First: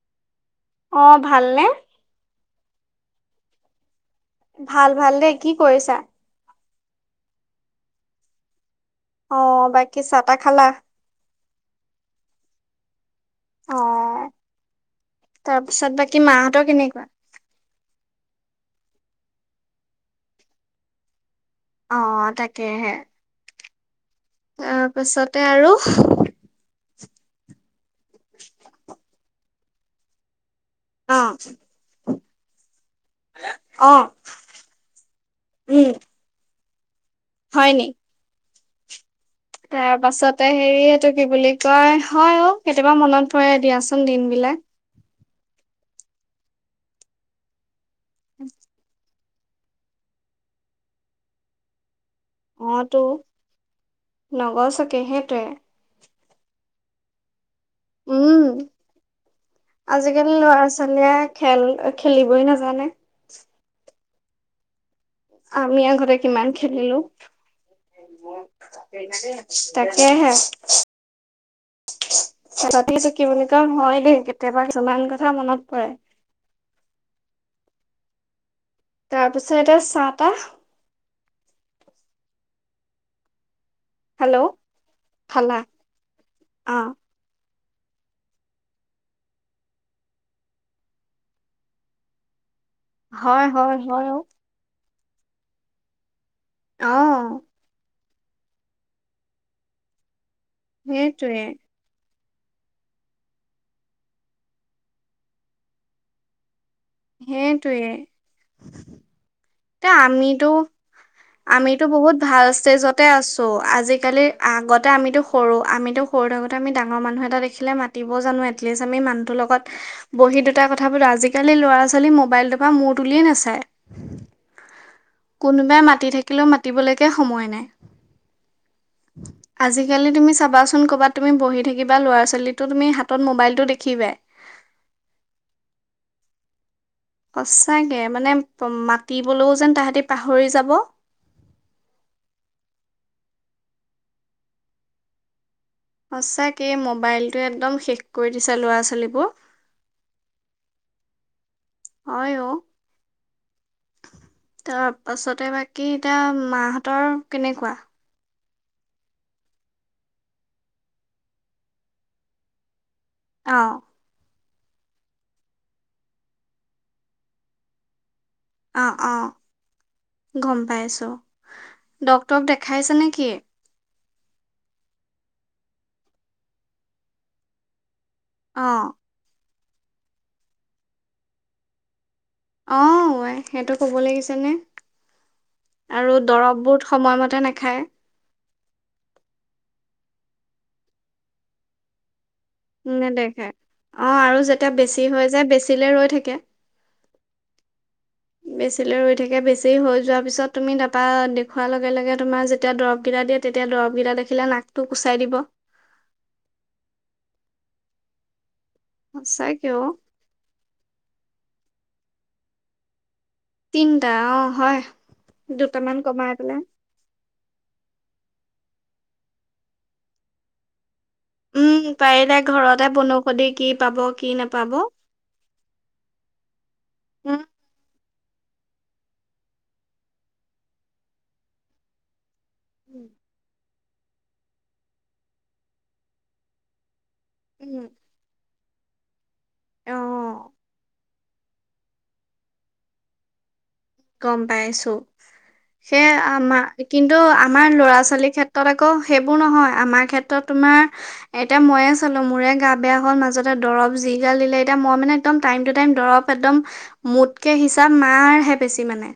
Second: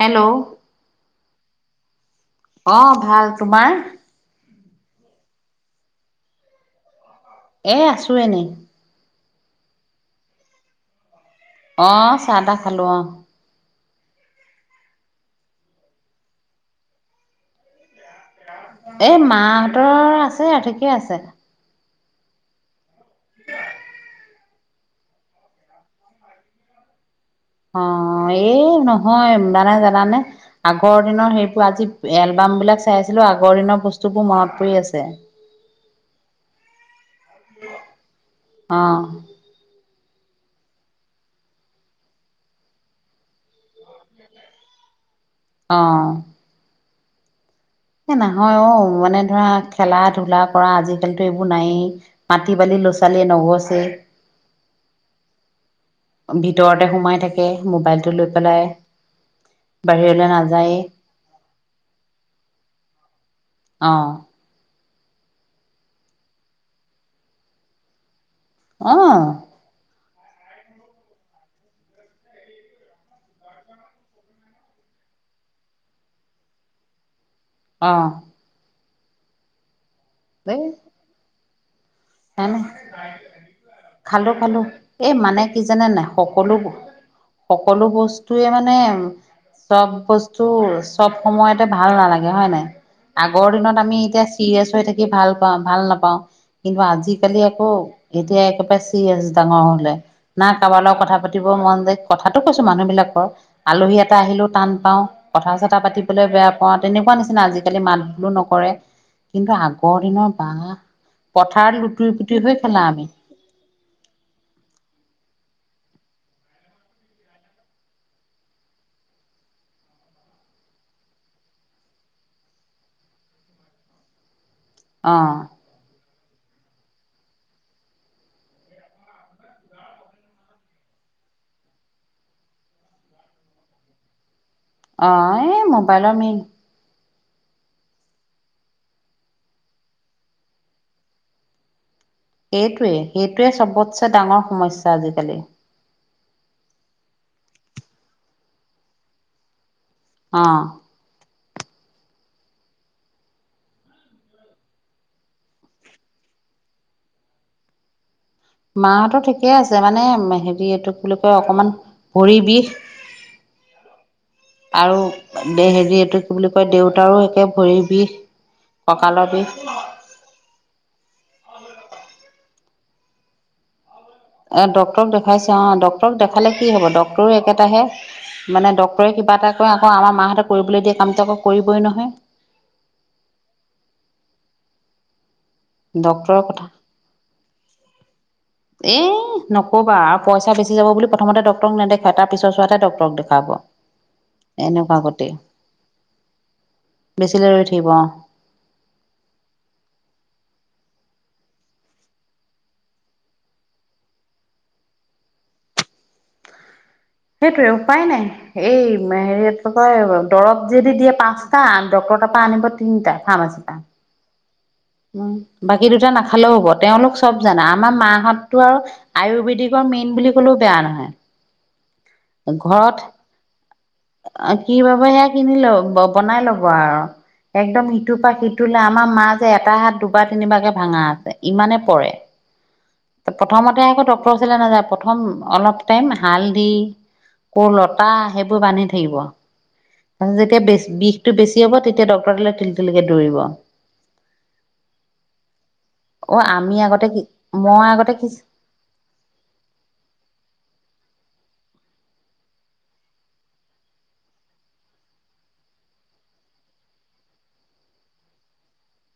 Hello অ ভালনে? অ', ভাল তোমাৰ? ভাল-ভাল দেই কি কৰিছা? এ আছো এনেই। অ', বাকী চাহ-তাহ খালা? অ', চাহ-তাহ খালো অহ। অ', তাৰপিছত বাকী মাহঁতৰ কেনেকুৱা? এ, মাহঁতৰ আছে ঠিকে আছে। অ', তাকেহে। তাৰপাছতে আৰু অ', এই নহয় মানে জানানে? আগৰ অ দিনৰ সেইবোৰ আজি এলবাম বিলাক চাই আছিলো আগৰ দিনৰ অ বস্তুবোৰ মনত পৰি আছে। উম। হয়নি? অহ', তাৰ পাছতে হেৰি এইটো কি বুলি কয় হয় অহ ', কেতিয়াবা মনত পৰে দিয়াচোন দিন বিলাক। অহ', এহ নহয় অহ ', মানে। ধৰা খেলা ধূলা কৰা আজিকালিটো এইবোৰ নায়েই। মাটি বালি অ ল'ৰা তো ছোৱালীয়ে নগছে। নগছকে সেইটোৱে ভিতৰতে সোমাই থাকে। মোবাইলটো লৈ উম', পেলাই বাহিৰলৈ আজিকালি লৰা নাযায়েই ছোৱালীয়ে খেল খেলিবই নাজানে। অহ', আমি আগতে কিমান খেলিলো। অ অ তাকে। এই হে। খেলতি চকি বুলি কওঁ হয় দেই কেতিয়াবা কিছুমান কথা মনত পৰে। অহ', তাৰপিছত এতিয়া চাহ। এটা এহ', খালো খালো এই মানে খালা কি জানে নাই সকলোবোৰ। অ সকলো বস্তুৱে মানে চব বস্তু চব সময়তে ভাল নালাগে হয় নে। হয় আগৰ দিনত হয় আমি হয় অ এতিয়া চিৰিয়েছ হৈ থাকি কি ভাল পাওঁ ভাল নাপাওঁ। কিন্তু অ আজিকালি আকৌ এতিয়া একেবাৰে চি এছ ডাঙৰ হ'লে। না কাবাৰ লগত কথা সেইটোৱে পাতিব মন যায়। কথাটো কৈছো মানুহ বিলাকৰ আলহী এটা আহিলেও টান পাওঁ কথা চথা পাতিবলৈ বেয়া অ', তেনেকুৱা নিচিনা আজিকালি সেইটোৱে মাত বোল নকৰে কিন্তু তে আগৰ দিনৰ আমিতো বাহ আমিতো বহুত ভাল ষ্টেজতে আছো আজিকালি আগতে আমিতো সৰু আমিতো সৰু থাকোতে আমি ডাঙৰ মানুহ এটা দেখিলে মাতিবও জানো এটলিষ্ট আমি মানুহটোৰ লগত বহি দুটা কথা পাতো আজিকালি ল'ৰা-ছোৱালী মোবাইলটোৰ পৰা মূৰ তুলিয়ে নাচায়। অ কোনোবাই মাতি থাকিল মাতিবলৈকে সময় নাই আজিকালি তুমি চাবাচোন কবাত তুমি বহি থাকিবা, ল'ৰা ছোৱালীটো তুমি হাতত মবাইলতটো দেখিবায়েই। অ', এই মোবাইলৰ মেইন। সঁচাগে মানে মাতিবলৈও যেন তাহাঁতে পাহৰি যাব। এইটোৱে এইটোৱে চবতচ্ছে ডাঙৰ সমস্যা আজিকালি। সঁচাকে এই মোবাইলটো একদম শেষ কৰি দিছে ল'ৰা-ছোৱালীবোৰ। অ'। হয় অঔ, তাৰ পাছতে বাকী এতিয়া মাহতৰ কেনেকুৱা? মাহতো ঠিকেই আছে, মানে হেৰি এইটো বুলি কয় অকমান ভৰি বিষ। অ আৰু হেৰি এইটো কি বুলি কয় দেউতাৰো একে ভৰি বিষ। অ', অ', কঁকালৰ বিষ গম পাইছোঁ। ডাক্তৰক দেখাইছে নেকি? অ', ডক্তৰক দেখাইছে অ', ডক্তৰক দেখালে কি হব ডক্তটৰো একেটাহে। অ মানে ডক্তৰে কিবা এটা কোৱা-কোৱা আমাৰ মাহতে কৰিবলৈ দিয়া কামতো আকৌ কৰিবই নহয়। অহ সেইটো ক'ব লাগিছে নে। ডক্তৰৰ কথা, নাখায় এ নকবা পইচা বেছি যাব বুলি প্ৰথতে ডক্তৰক নেদেখুৱাই তাত তাৰপিছত চোৱাতে ডক্তৰক নেদেখায়। দেখাব। অ আৰু যেতিয়া বেছি এনেকুৱা হৈ গতি, যায় বেচিলে ৰৈ বেছিলৈ ৰৈ থাকিব অহ। বেছিলৈ ৰৈ থাকে। বেছি হৈ যোৱাৰ পিছত তুমি তাৰ দেখুৱাৰ লগে-লগে তোমাৰ যেতিয়া দৰবকেইটা দিয়ে তেতিয়া দৰবকেইটা দেখিলে নাকটো কুচাই দিব। সেইটোৱে উপায় নাই। এই হেৰিয় সঁচাকে অ কয় দৰৱ যদি দিয়ে পাঁচটা ডক্তৰ পৰা আনিব তিনিটা। ফাৰ্মাচীৰ পৰা তিনিটা অ'। হয়। উম বাকী দুটামান দুটা কমাই নাখালেও পেলাই হব। তেওঁলোক চব জানা, আমাৰ মাহততটো আৰু আয়ুৰ্বেদিকৰ মেইন বুলি ক'লেও বেয়া নহয়। উম পাৰিলে ঘৰতে ঘৰত বনৌষধি কি পাব, কি নাপাব? কিনিলো বনাই ল ব আৰু উম একদম সিটোৰপা সিটো লে আমাৰ মা যে এটা হাত দুবাৰ তিনিবাকে ভাঙা আছে ইমানে পৰে ত প্ৰথমতে তাই আকৌ ডাক্তৰ ওচৰলৈ নাযায় প্ৰথম অলপ টাইম হাল দি কোৰ উম লতা সেইবোৰ বান্ধি থাকিব অ তাৰিত যেতিয়া বিষটো বেছি হব তেতিয়া ডক্তৰ তালে তিল তিলিকে দৌৰিব গম পাইছো সে অ আমি আমাৰ আগতে কিন্তু কি আমাৰ মই ল'ৰা আগতে কি ছোৱালীৰ ক্ষেত্ৰত আকৌ সেইবোৰ নহয় আমাৰ ক্ষেত্ৰত তোমাৰ এতিয়া ময়ে চলো মোৰে গা বেয়া হ'ল মাজতে দৰৱ যি গাল দিলে এতিয়া মই মানে একদম টাইম টু টাইম দৰৱ একদম মোতকে হিচাপ মাৰ হে বেছি মানে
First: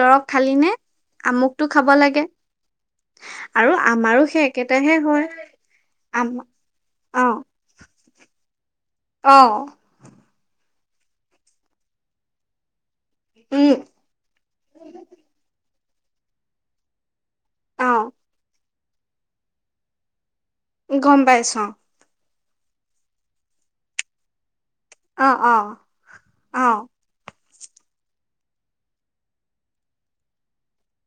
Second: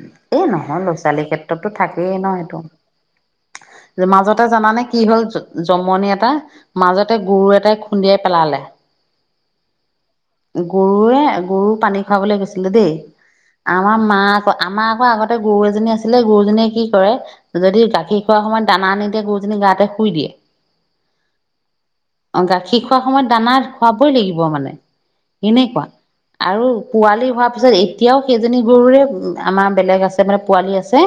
এ নে নহয় ল'ৰা ছোৱালীৰ আমুকটো ক্ষেত্ৰতো খাব থাকেই লাগে ন আৰু সেটো আমাৰো সেই মাজতে জানানে একেটাহে কি হয় হ'ল জমনি আম এটা মাজতে গুৰু এটাই খুন্দিয়াই পেলালে আহ গৰুৱে গৰু পানী খোৱাবলৈ গৈছিলে দেই উম আমাৰ মা আকৌ আমাৰ আকৌ আগতে গৰু এজনী আছি ছিলে গৰুজনীয়ে কি কৰে যদি অ গাখীৰ খোৱা সময়ত দানা নিদিয়ে গৰুজনী গাতে শুই দিয়ে গম পাইছো অ অ গাখীৰ খোৱাৰ সময়ত দানা খুৱাবোই লাগিব মানে অ অ এনেকুৱা অ আৰু পোৱালি হোৱা তাৰপিছত এতিয়াও সেইজনী গৰুৰে আমাৰ বেলেগ আছে মানে পোৱালি আছে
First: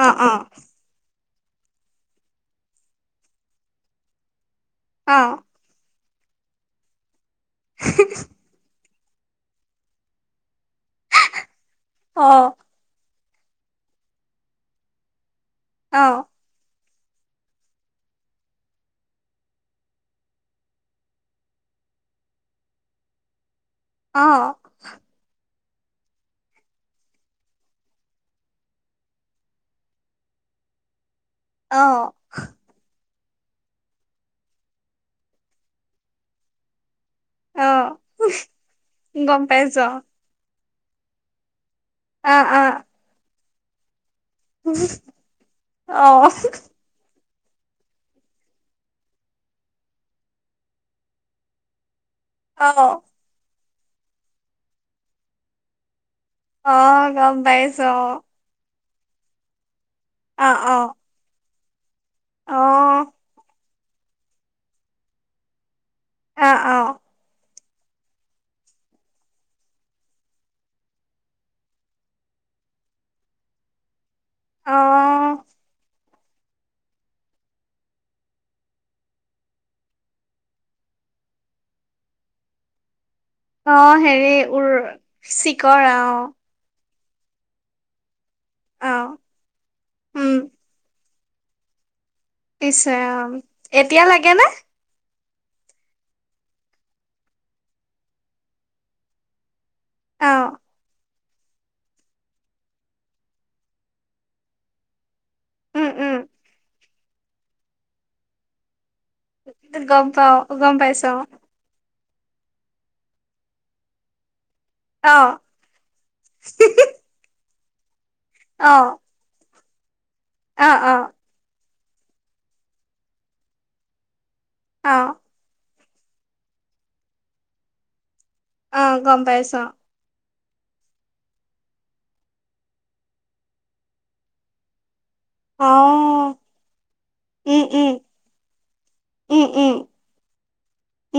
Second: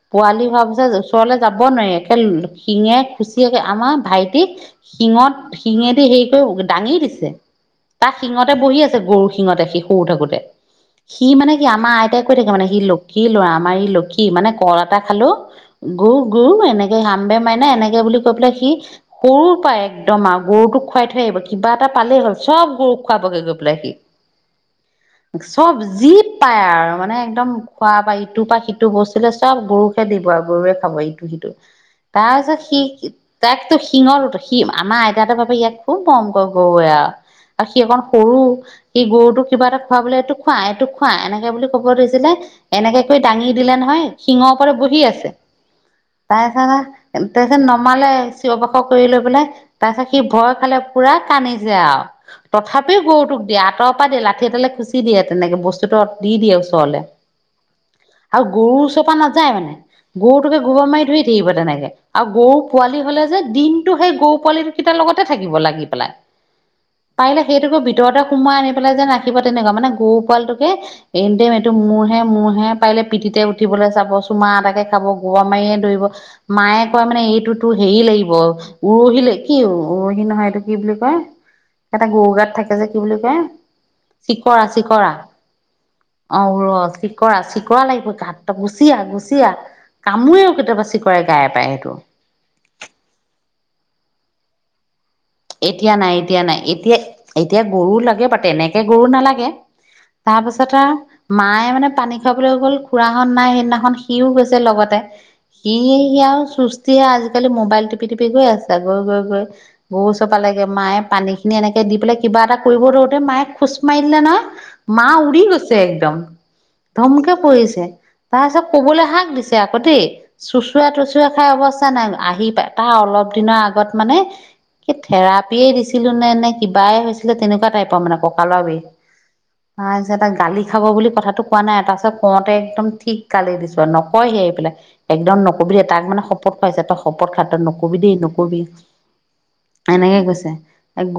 অ অ পোৱালি ভাবছা ওচৰলৈ যাব নোৱাৰি একে শিঙে খুচি একে আমাৰ ভাইটিক অ অ শিঙত শিঙেদি সেই টো দাঙি দিছে তাক শিঙতে বহি আছে গৰু শিঙতে সি সৰু থাকোতে সি মানে কি আমাৰ আইতাই কৈ থাকে মানে সি লক্ষ সি ল'ৰা আমাৰ এই লক্ষী মানে কল এটা খালো অ অ গো গু এনেক হাম বে মাৰে নে এনেকে বুলি কৈ পেলাই সি সৰু পায় একদম আৰু গৰুটোক খুৱাই থৈ আহিব কিবা এটা পালেই হ'ল চব গৰু খোৱাবো গে গৈ পেলাই সি অ চব যি পায় আৰু মানে একদম খোৱা পৰা ইটো পৰা সিটো বস্তুলৈ চব গৰুকে দিব আৰু গৰুৱে খাব ইটো সিটো তাৰ পিছত সি তাইকতো শিঙৰত শিঙ আমাৰ আইতাহঁতে ভাবে ইয়াক খুব মৰম কৰে গৰুৱে আৰু আৰ অ সি সি অকন সৰু সি গম গৰুটো কিবা এটা পাইছো খোৱা বলে এইটো খোৱা টো খোৱা এনেকে বুলি কব ধৰিছিলে আহ আহ এনেকে কৈ দাঙি দিলে নহয় শিঙৰ ওপৰত বহি আছে অ তাৰপিছত আৰ তাৰ পিছত নমালে চিঞবাখৰ কৰিলে বোলে তাৰ পিছত সি ভয় খালে পুৰা কান্ধিছে আৰু অ তথাপিও গৰুটোক দিয়াত আঁতৰৰ পৰা দিয়ে লাঠি এডালে খুচি দিয়ে তেনেকে বস্তুটো দি দিয়ে ওচৰলে অ' গম পাইছো আৰু গৰু ওচৰৰ পৰা নাযায় মানে অ গৰুটোকে অ গোবা মাৰি ধৰি থাকিব তেনেকৈ [inaudible] আৰু অ গৰু পোৱালি হ'লে যে দিন কিন্তু সেই গৰু পোৱালি কেইটা লগতে থাকিব লাগি পেলাই। অঁ' অঁ' পাৰিলে সেইটোকে ভিতৰতে সুমুৱাই আনি পেলাই যেন ৰাখিব তেনেকুৱা মানে, গৰু পোৱালটোকে এনিটাইম এইটো মোৰহে মোৰহে, পাৰিলে পিঠিতে উঠিবলৈ চাব, চুমা অ অ এটাকে খাব গৌপা মাৰিয়ে ধৰিব, মায়ে কয় মানে এইটোতো হেৰি লাগিব, উৰহি কি উৰহি নহয় এইটো কি বুলি কয় এটা গৰু গাত থাকে যে কি বুলি কয় অঁ' হেৰি চিকৰা উৰ চিকৰা চিকৰা অঁ' অ ৰ চিকৰা চিকৰা লাগিবই গাত গুচিআঁহ গুচিআঁহ উম কামোৰেও কেতিয়াবা চিকৰাই গাই টায়ে এইটো। পিছে অঁ এতিয়া লাগে ন? এতিয়া নাই এতিয়া নাই এতিয়া এতিয়া গৰু লাগে পাতে তেনেকে গৰু নালাগে। অ তাৰ পাছত আৰু মায়ে মানে পানী খুৱাবলৈ গ'ল, খুৰাহ'ত নাই সেইদিনাখন সিওঁ গৈছে লগতে সি উম ই উম আৰু সুস্থ তিয়া আজিকালি মবাইল টিপি টিপি গৈ আছে। গৈগৈগৈ গম ত পাও পালাগে, গম মায়ে পাইছো পানী খিনি এনেকে দি পেলাই কিবা এটা কৰিব ধৰোতে মায়ে খোছ মাৰি দিলে নয় মা অ উৰি গৈছে একদম, ধমকে পৰিছে, [unintelligible] তাৰপিছত অ কবলৈ হাক দিছে। য়াকতে অ চোচোৰা অ টোচোৰা খাই অৱস্থা অঁ' নাই নাই আহি পায়, টাৰ অলপ দিনৰ আগত মানে কি অ থেৰাপিয়েই দিছে দিলোনে নে কিবাই হৈছিলে তেনেকুৱা টাইপৰ মানে, ক কালৰ বিষ অ গম পাইছো গালি খাব বুলি কথাটো কোৱা নাই তাৰপাছত কওঁতে একদম ঠিক গালি দিছো নকয়হি আহি পেলাই। একদম অ নকবি দিয়ে তাক মানে শপত খুৱাইছে তই শপত খা উম উম নকবি দেই নকবি। উম উম এনেকে কৈছে,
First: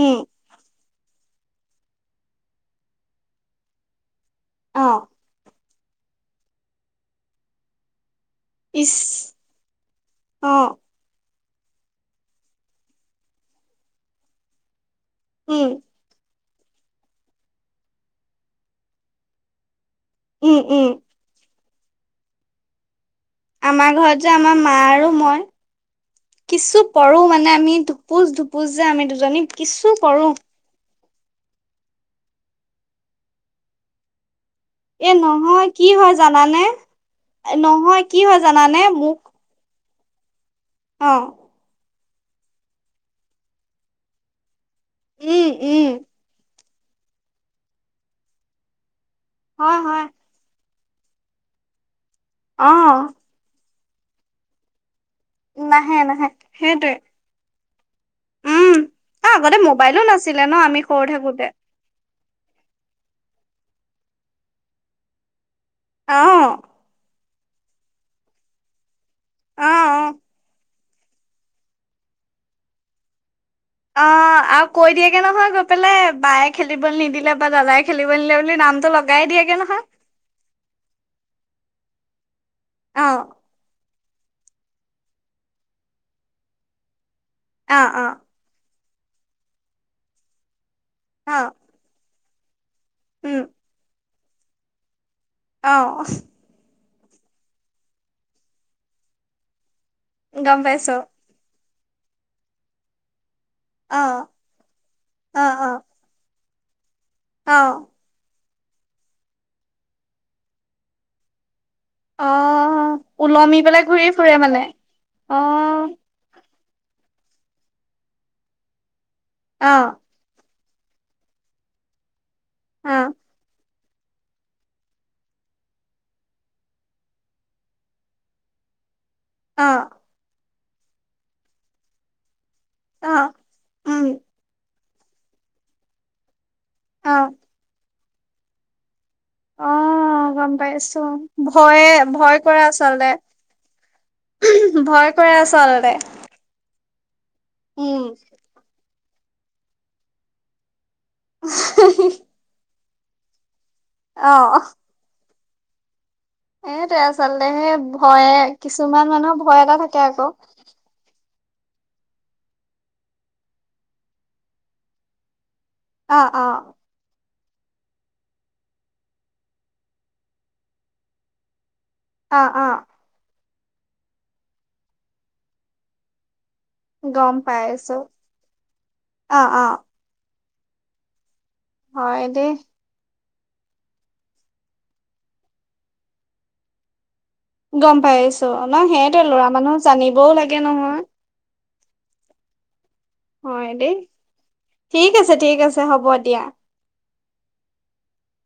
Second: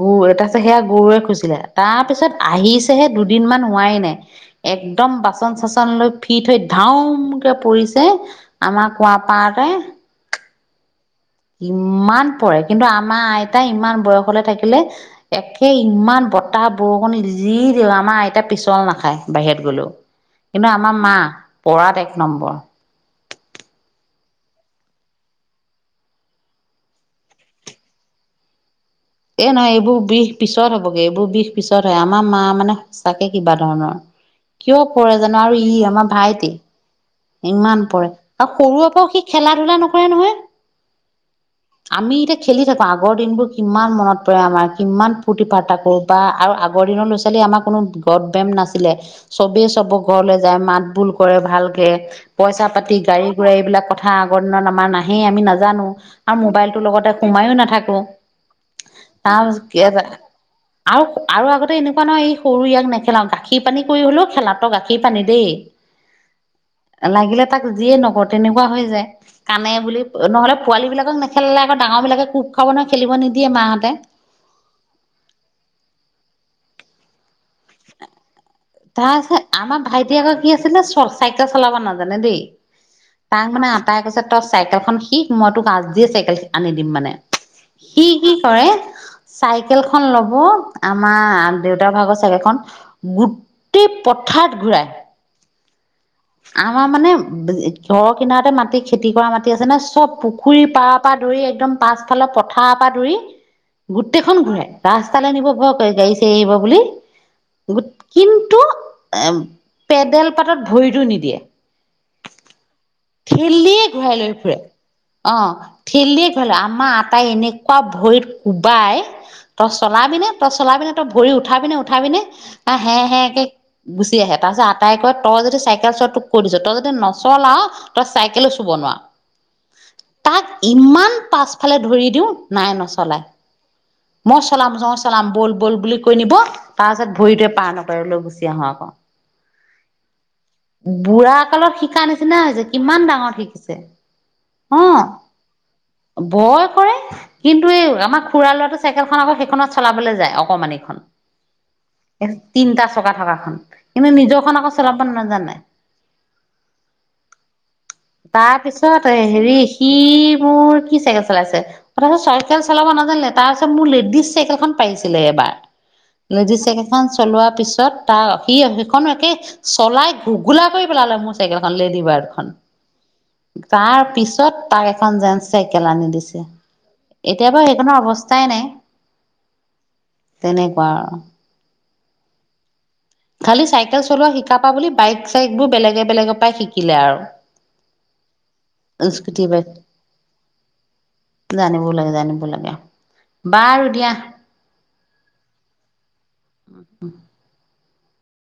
গু এটা আছে সেয়া গৰুৱে খুছিলে তাৰপিছত আহিছেহে দুদিনমান হোৱাই নাই অ একদম বাচন-চাচন খন লৈ ফিত হৈ ধাউমকে পৰিছে আমাৰ কুঁৱা পাৰতে অঁ ইমান পৰে কিন্তু আমাৰ আইতাই ইমান বয়সলে থাকিলে একে উম ইমান বত বতাহ বৰষুণ যি দিয়ক আমাৰ আইতা পিচল নাখায় বাহিৰত গলেও। উম কিন্তু উম আমাৰ মা পৰাত এক নম্বৰ। আমাৰ ঘৰত যে আমাৰ মা আৰু মই, কিছু পৰো মানে আমি ধুপুচ ধুপুচ। যে আমি দুজনী এই নহয় কিছু এইবোৰ বিষ পৰো। পিছত হ'বগে এইবোৰ বিষ পিছত হয় আমাৰ মা মানে সঁচাকে কিবা ধৰণৰ কিয় এ পৰে জানো আৰু নহয় ই কি আমাৰ হয় ভাইটি। জানানে ইমান নহয় পৰে কি হয় আৰু জানানে সৰুৰে পৰাও সি খেলা-ধূলা নকৰে। কৰে নহয়। অঁ আমি এতিয়া খেলি থাকো আগৰ দিনবোৰ কিমান মনত পৰে আমাৰ কিমান ফূৰ্তি উম ফাৰ্তা উম কৰো বা আৰু আগ আগৰ দিনৰ ল'ৰা ছোৱালী আমাৰ কোনো গপ ভেম নাছিলে চবেই হয় চবৰ হয় ঘৰলৈ যায় মাত বোল কৰে ভালকে অ পইচা-পাতি গাড়ী-গোড়া এইবিলাকক কথা আগৰ দিনত আমাৰ নাই। নাহেই আমি নাজানো নাহে নাহে আৰু মোবাইলটো সেইটোৱে লগতে সোমাইয়ো নাথাকো অ উম আগতে মোবাইলো নাছিলে ন আমি সৰু থাকোতে ন ই সৰু ইয়াক নেখেলাও গাখীৰ পানী কৰি হ'লেও খেলা গাখীৰ পানী দেই অ', লাগিলে তাক যিয়ে নকওঁ, তেনেকুৱা হৈ যায়। অ কানে বুলি অ নহলে, পোৱালিবিলাকক নেখেলালে আকৌ ডাঙৰবিলাক কোব খাব নহয়, খেলিব নিদি, অ', আৰু কৈ দিয়েগে নহয় গৈ পেলে, বায়ে খেলিবলৈ নিদিলে বা দাদাই খেলিব নিদিলে বো, তাৰপিছত আমাৰ ভাইটি আকৌ কি আছিলে চাইকেল চলাব নাজান, নে দেই। অ তাক মানে, তাই কৈছে, তই চাইকেলখন শিক মই তোক আজিয়েই চাইকেল আনি দিম মানে। অ অ সি, কি কৰে, চাইকেল খন লব, অ আমাৰ দেউতাৰ ভাগত, - চাইকেল খন, - গুঠ, - গোটেই পথাৰত ঘূৰাই। অহ ', আমাৰ মানে ঘৰৰ কিনাৰতে মাটি- খেতি কৰা মাটি আছে ন', চব গম পুখুৰীৰ পাইছো পাৰৰ - পৰা ধৰি একদম, পাছফালৰ পথাৰ পৰা ধৰি, অ গোটেইখন ঘূৰে ৰাস্তালৈ নিব ভয় কৰে গাড়ী চাৰি আহিব বুলি, বুলি, অহ্, কিন্তু এ ', পেডেল পাতত ভৰিটো নিদিয়ে। অহ ', ঠেলিয়ে ঘূৰাই লৈ ফুৰে। অ ', ঠেলিয়ে ঘূৰাই ল, আমাৰ আতাই এনেকুৱা ভৰিত কোবাই, তই অ', চলাবিনে? তই চলাবিনে, তই ভৰি উঠাবি নে উঠাবি নে? আহ -হে অ', -হে - কে, গুচি আহে, তাৰ পিছত আতাই কয়, তই যদি চাইকেল চোৱা তোক কৈ দিছোঁ তই যদি নচলা, তই চাইকেলো চুব নোৱা, অ, ' ইমান পাছফালে ধৰি দিওঁ, নাই নচলাই। অ', উম, মই চলাম চলাম বল বল বুলি কৈ নিব তাৰপাছত অ', ভৰিটোৱে পা ন পথাৰলৈ গুচি আহে আকৌ অ গম পাইছো বুঢ়া কালত ভয়ে শিকা নিচিনা ভয় কৰে হৈছে কিমান আচলতে ডাঙৰত শিকিছে অ। ভয় কৰে আচলতে ভয় কৰে কিন্তু এই উম, আমাৰ খুৰা ল'ৰাটো চাইকেলখন আকৌ সেইখনত চলাবলৈ যায় অকমান এইখন তিনিটা থকা থকাখন কানে নিজৰখন আকৌ চলাব নয় জানা। এইটে আচলতে সেই ভয়ে তাৰপিছত কিছুমান মানুহ হেৰি ভয় এটা সি থাকে আকৌ। মোৰ কি চাইকেল চলাইছে তাপা চাইকেল চলাব নাজানিলে তাৰিছ মোৰ লেডিজ চাইকেলখন পাৰিছিলে এবাৰ। অ', লেডিজ অ', চাইকেল খন চলোৱাৰ পিছত তাৰ সি সেইখন একে চলাই ঘুঘোলা কৰি পেলালে মোৰ চাইকেল খন লেড অ', বখন। অ', তাৰ পিছত তাক এখন জেন্চ চাইকেল আনি দিছে। গম এতিয়া বাৰু পাইছো সেইখনৰ অৱস্থা অ', অ। তেনেকুৱা আৰু। হয় দে। খালি চাইকেল চলোৱা শিকা পা বুলি বাইক চাইক বোৰ বেলেগে বেলেগৰ পৰাই শিকিলে আৰু। গম পাইছো ন সেইয়টো স্কুটি ল'ৰা মানুহ জানিবও লাগে নহয়। জানে বুল লাগে জানে বুল লাগে। হয় বাৰু দেই দিয়া ঠিক আছে ঠিক আছে হ'ব দিয়া। উম।